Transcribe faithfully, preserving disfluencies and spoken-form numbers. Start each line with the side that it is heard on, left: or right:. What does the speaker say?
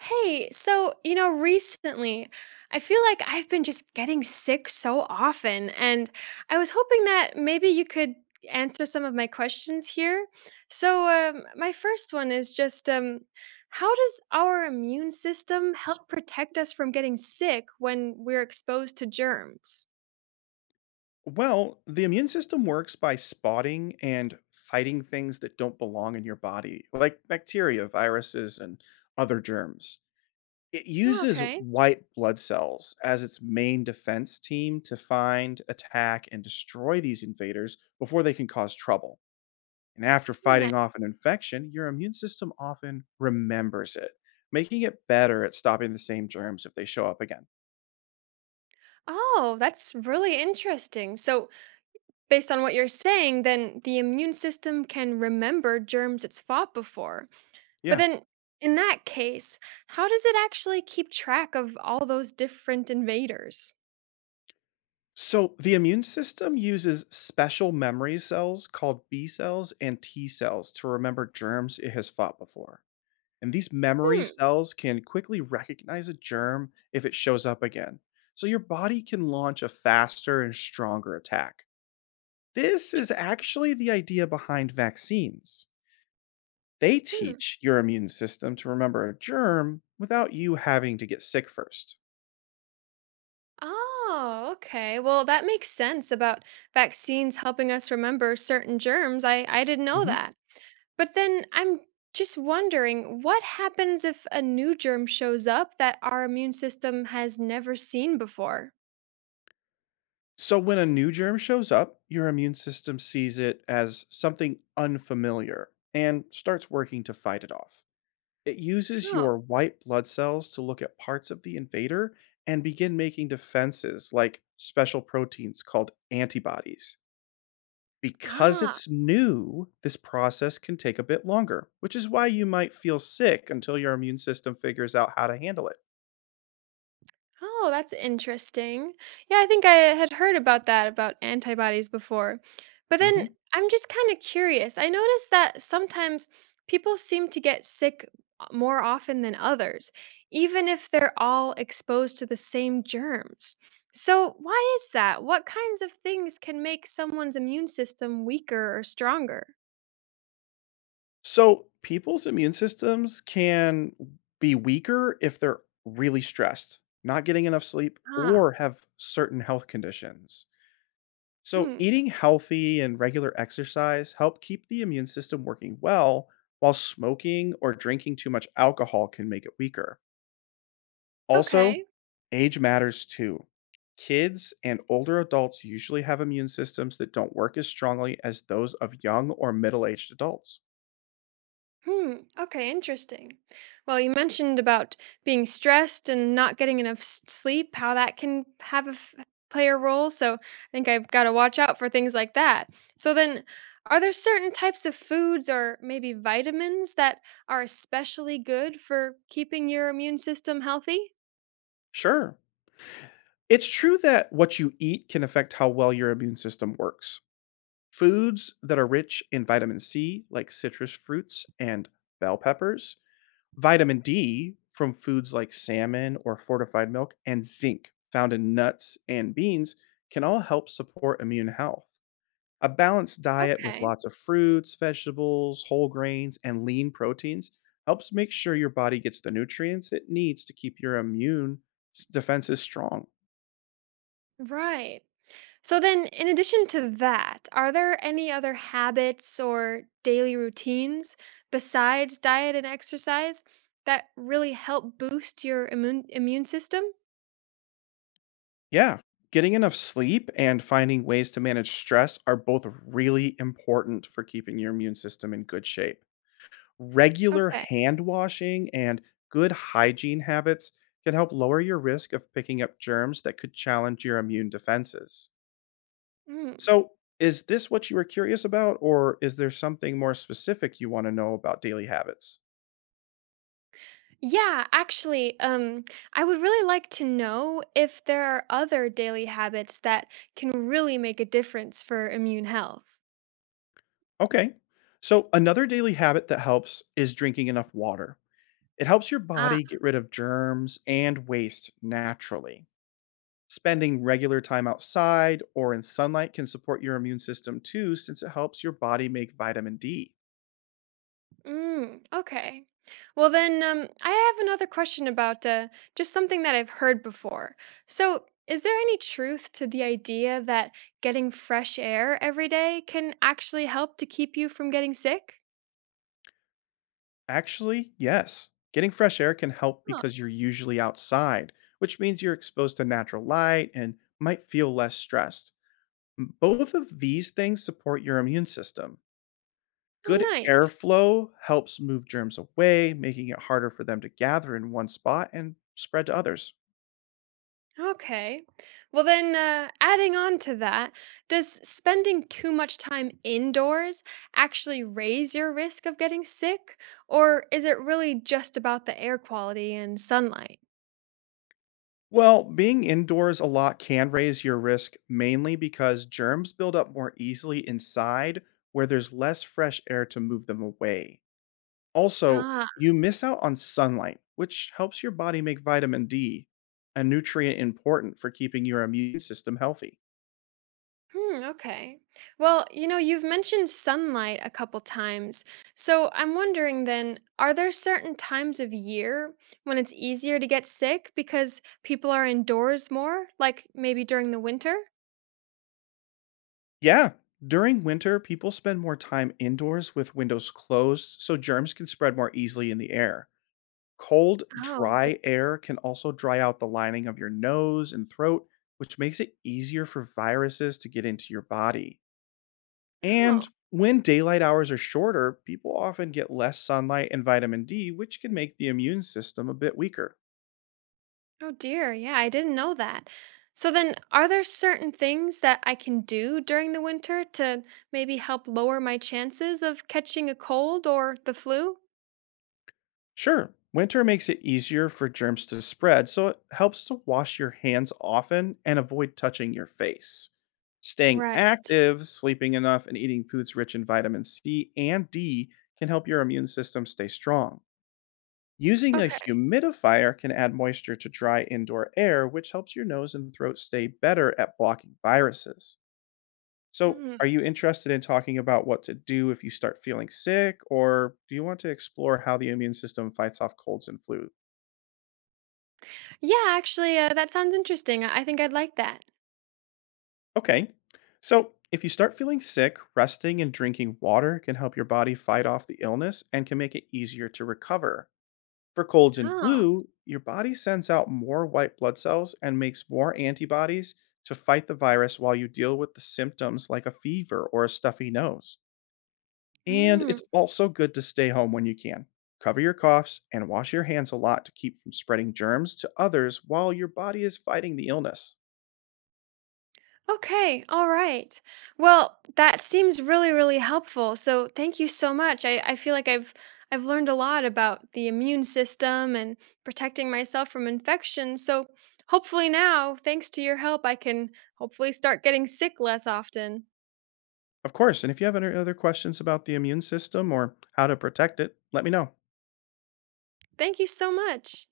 right: Hey, so, you know, recently I feel like I've been just getting sick so often, and I was hoping that maybe you could answer some of my questions here. So, um, my first one is just um, how does our immune system help protect us from getting sick when we're exposed to germs?
left: Well, the immune system works by spotting and fighting things that don't belong in your body, like bacteria, viruses, and other germs. It
right: Oh,
left: uses
right: okay.
left: white blood cells as its main defense team to find, attack, and destroy these invaders before they can cause trouble. And after
right: Oh, nice.
left: fighting off an infection, your immune system often remembers it, making it better at stopping the same germs if they show up again.
right: Oh, that's really interesting. So, based on what you're saying, then the immune system can remember germs it's fought before. But
left: Yeah.
right: then in that case, how does it actually keep track of all those different invaders?
left: So, the immune system uses special memory cells called B cells and T cells to remember germs it has fought before. And these memory
right: Hmm.
left: cells can quickly recognize a germ if it shows up again. So, your body can launch a faster and stronger attack. This
right: tr-
left: is actually the idea behind vaccines. They
right: Hmm.
left: teach your immune system to remember a germ without you having to get sick first.
right: Oh, okay. Well, that makes sense about vaccines helping us remember certain germs. I, I didn't know that. But then I'm just wondering what happens if a new germ shows up that our immune system has never seen before?
left: So, when a new germ shows up, your immune system sees it as something unfamiliar and starts working to fight it off. It uses
right: Oh,
left: your white blood cells to look at parts of the invader and begin making defenses like special proteins called antibodies. Because
right: ah,
left: it's new, this process can take a bit longer, which is why you might feel sick until your immune system figures out how to handle it.
right: oh, that's interesting. Yeah, I think I had heard about that, about antibodies before. But then
left: Mhm.
right: I'm just kind of curious. I noticed that sometimes people seem to get sick o- more often than others, even if they're all exposed to the same germs. So, why is that? What kinds of things can make someone's immune system weaker or stronger?
left: So people's immune systems can be weaker if they're really stressed, not getting enough sleep,
right: Ah,
left: or have certain health conditions. So
right: hmm.
left: eating healthy and regular exercise help keep the immune system working well, while smoking or drinking too much alcohol can make it weaker. Also,
right: Okay.
left: age matters too. Kids and older adults usually have immune systems that don't work as strongly as those of young or middle aged adults.
right: Hmm. Okay, interesting. Well, you mentioned about being stressed and not getting enough s- sleep, how that can have a f- play a role. So I think I've got to watch out for things like that. So then, are there certain types of foods or maybe vitamins that are especially good for keeping your immune system healthy?
left: Sure, it's true that what you eat can affect how well your immune system works. Foods that are rich in vitamin C, like citrus fruits and bell peppers, vitamin D from foods like salmon or fortified milk, and zinc found in nuts and beans can all help support immune health. A balanced diet with
right: Okay.
left: lots of fruits, vegetables, whole grains, and lean proteins helps make sure your body gets the nutrients it needs to keep your immune s- defenses strong.
right: Right. So then, in addition to that, are there any other habits or daily routines besides diet and exercise that really help boost your immune immune system?
left: Yeah, getting enough sleep and finding ways to manage stress are both really important for keeping your immune system in good shape. Regular
right: Okay.
left: hand washing and good hygiene habits can help lower your risk of picking up germs that could challenge your immune defenses.
right: Mm.
left: So, is this what you were curious about, or is there something more specific you want to know about daily habits?
right: Yeah, actually, um, I would really like to know if there are other daily habits that can really make a difference for immune health.
left: Okay, so another daily habit that helps is drinking enough water. It helps your
right: Ah,
left: body get rid of germs and waste naturally. Spending regular time outside or in sunlight can support your immune system too, since it helps your body make vitamin D.
right: mm, okay. Well, then um, I have another question about uh, just something that I've heard before. So, is there any truth to the idea that getting fresh air every day can actually help to keep you from getting sick?
left: Actually, yes, getting fresh air can help
right: Oh,
left: because you're usually outside, which means you're exposed to natural light and might feel less stressed. M- Both of these things support your immune system.
right: oh,
left: Good
right: nice.
left: airflow helps move germs away, making it harder for them to gather in one spot and spread to others.
right: Okay. Well, then, uh, adding on to that, does spending too much time indoors actually raise your risk of getting sick? Or is it really just about the air quality and sunlight?
left: Well, being indoors a lot can raise your risk mainly because germs build up more easily inside where there's less fresh air to move them away. Also,
right: Ah.
left: you miss out on sunlight, which helps your body make vitamin D, a nutrient important for keeping your immune system healthy.
right: Hmm, okay. Well, you know, you've mentioned sunlight a couple times. So I'm wondering then, are there certain times of year when it's easier to get sick because people are indoors more, like maybe during the winter?
left: Yeah, during winter, people spend more time indoors with windows closed so germs can spread more easily in the air. Cold,
right: Oh, yeah.
left: dry air can also dry out the lining of your nose and throat, which makes it easier for viruses to get into your body. And
right: Oh,
left: when daylight hours are shorter, people often get less sunlight and vitamin D, which can make the immune system a bit weaker.
right: oh dear. Yeah, I didn't know that. So then, are there certain things that I can do during the winter to maybe help lower my chances of catching a cold or the flu?
left: Sure. Winter makes it easier for germs to spread, so it helps to wash your hands often and avoid touching your face. Staying
right: Right.
left: active, sleeping enough, and eating foods rich in vitamin C and D can help your immune system stay strong. Using a
right: Okay.
left: humidifier can add moisture to dry indoor air, which helps your nose and throat stay better at blocking viruses. So, are
right: Hmm.
left: you interested in talking about what to do if you start feeling sick, or do you want to explore how the immune system fights off colds and flus?
right: Yeah, actually, uh, that sounds interesting. I I think I'd like that.
left: Okay. So, if you start feeling sick, resting and drinking water can help your body fight off the illness and can make it easier to recover. For colds and
right: Oh.
left: flu, your body sends out more white blood cells and makes more antibodies to fight the virus while you deal with the symptoms like a fever or a stuffy nose. And
right: Mm.
left: it's also good to stay home when you can. Cover your coughs and wash your hands a lot to keep from spreading germs to others while your body is fighting the illness.
right: Okay. All right. Well, that seems really, really helpful. So thank you so much. I, I feel like I've I've learned a lot about the immune system and protecting myself from infection. So hopefully now, thanks to your help, I can hopefully start getting sick less often.
left: Of course, and if you have any other questions about the immune system or how to protect it, let me know.
right: Thank you so much.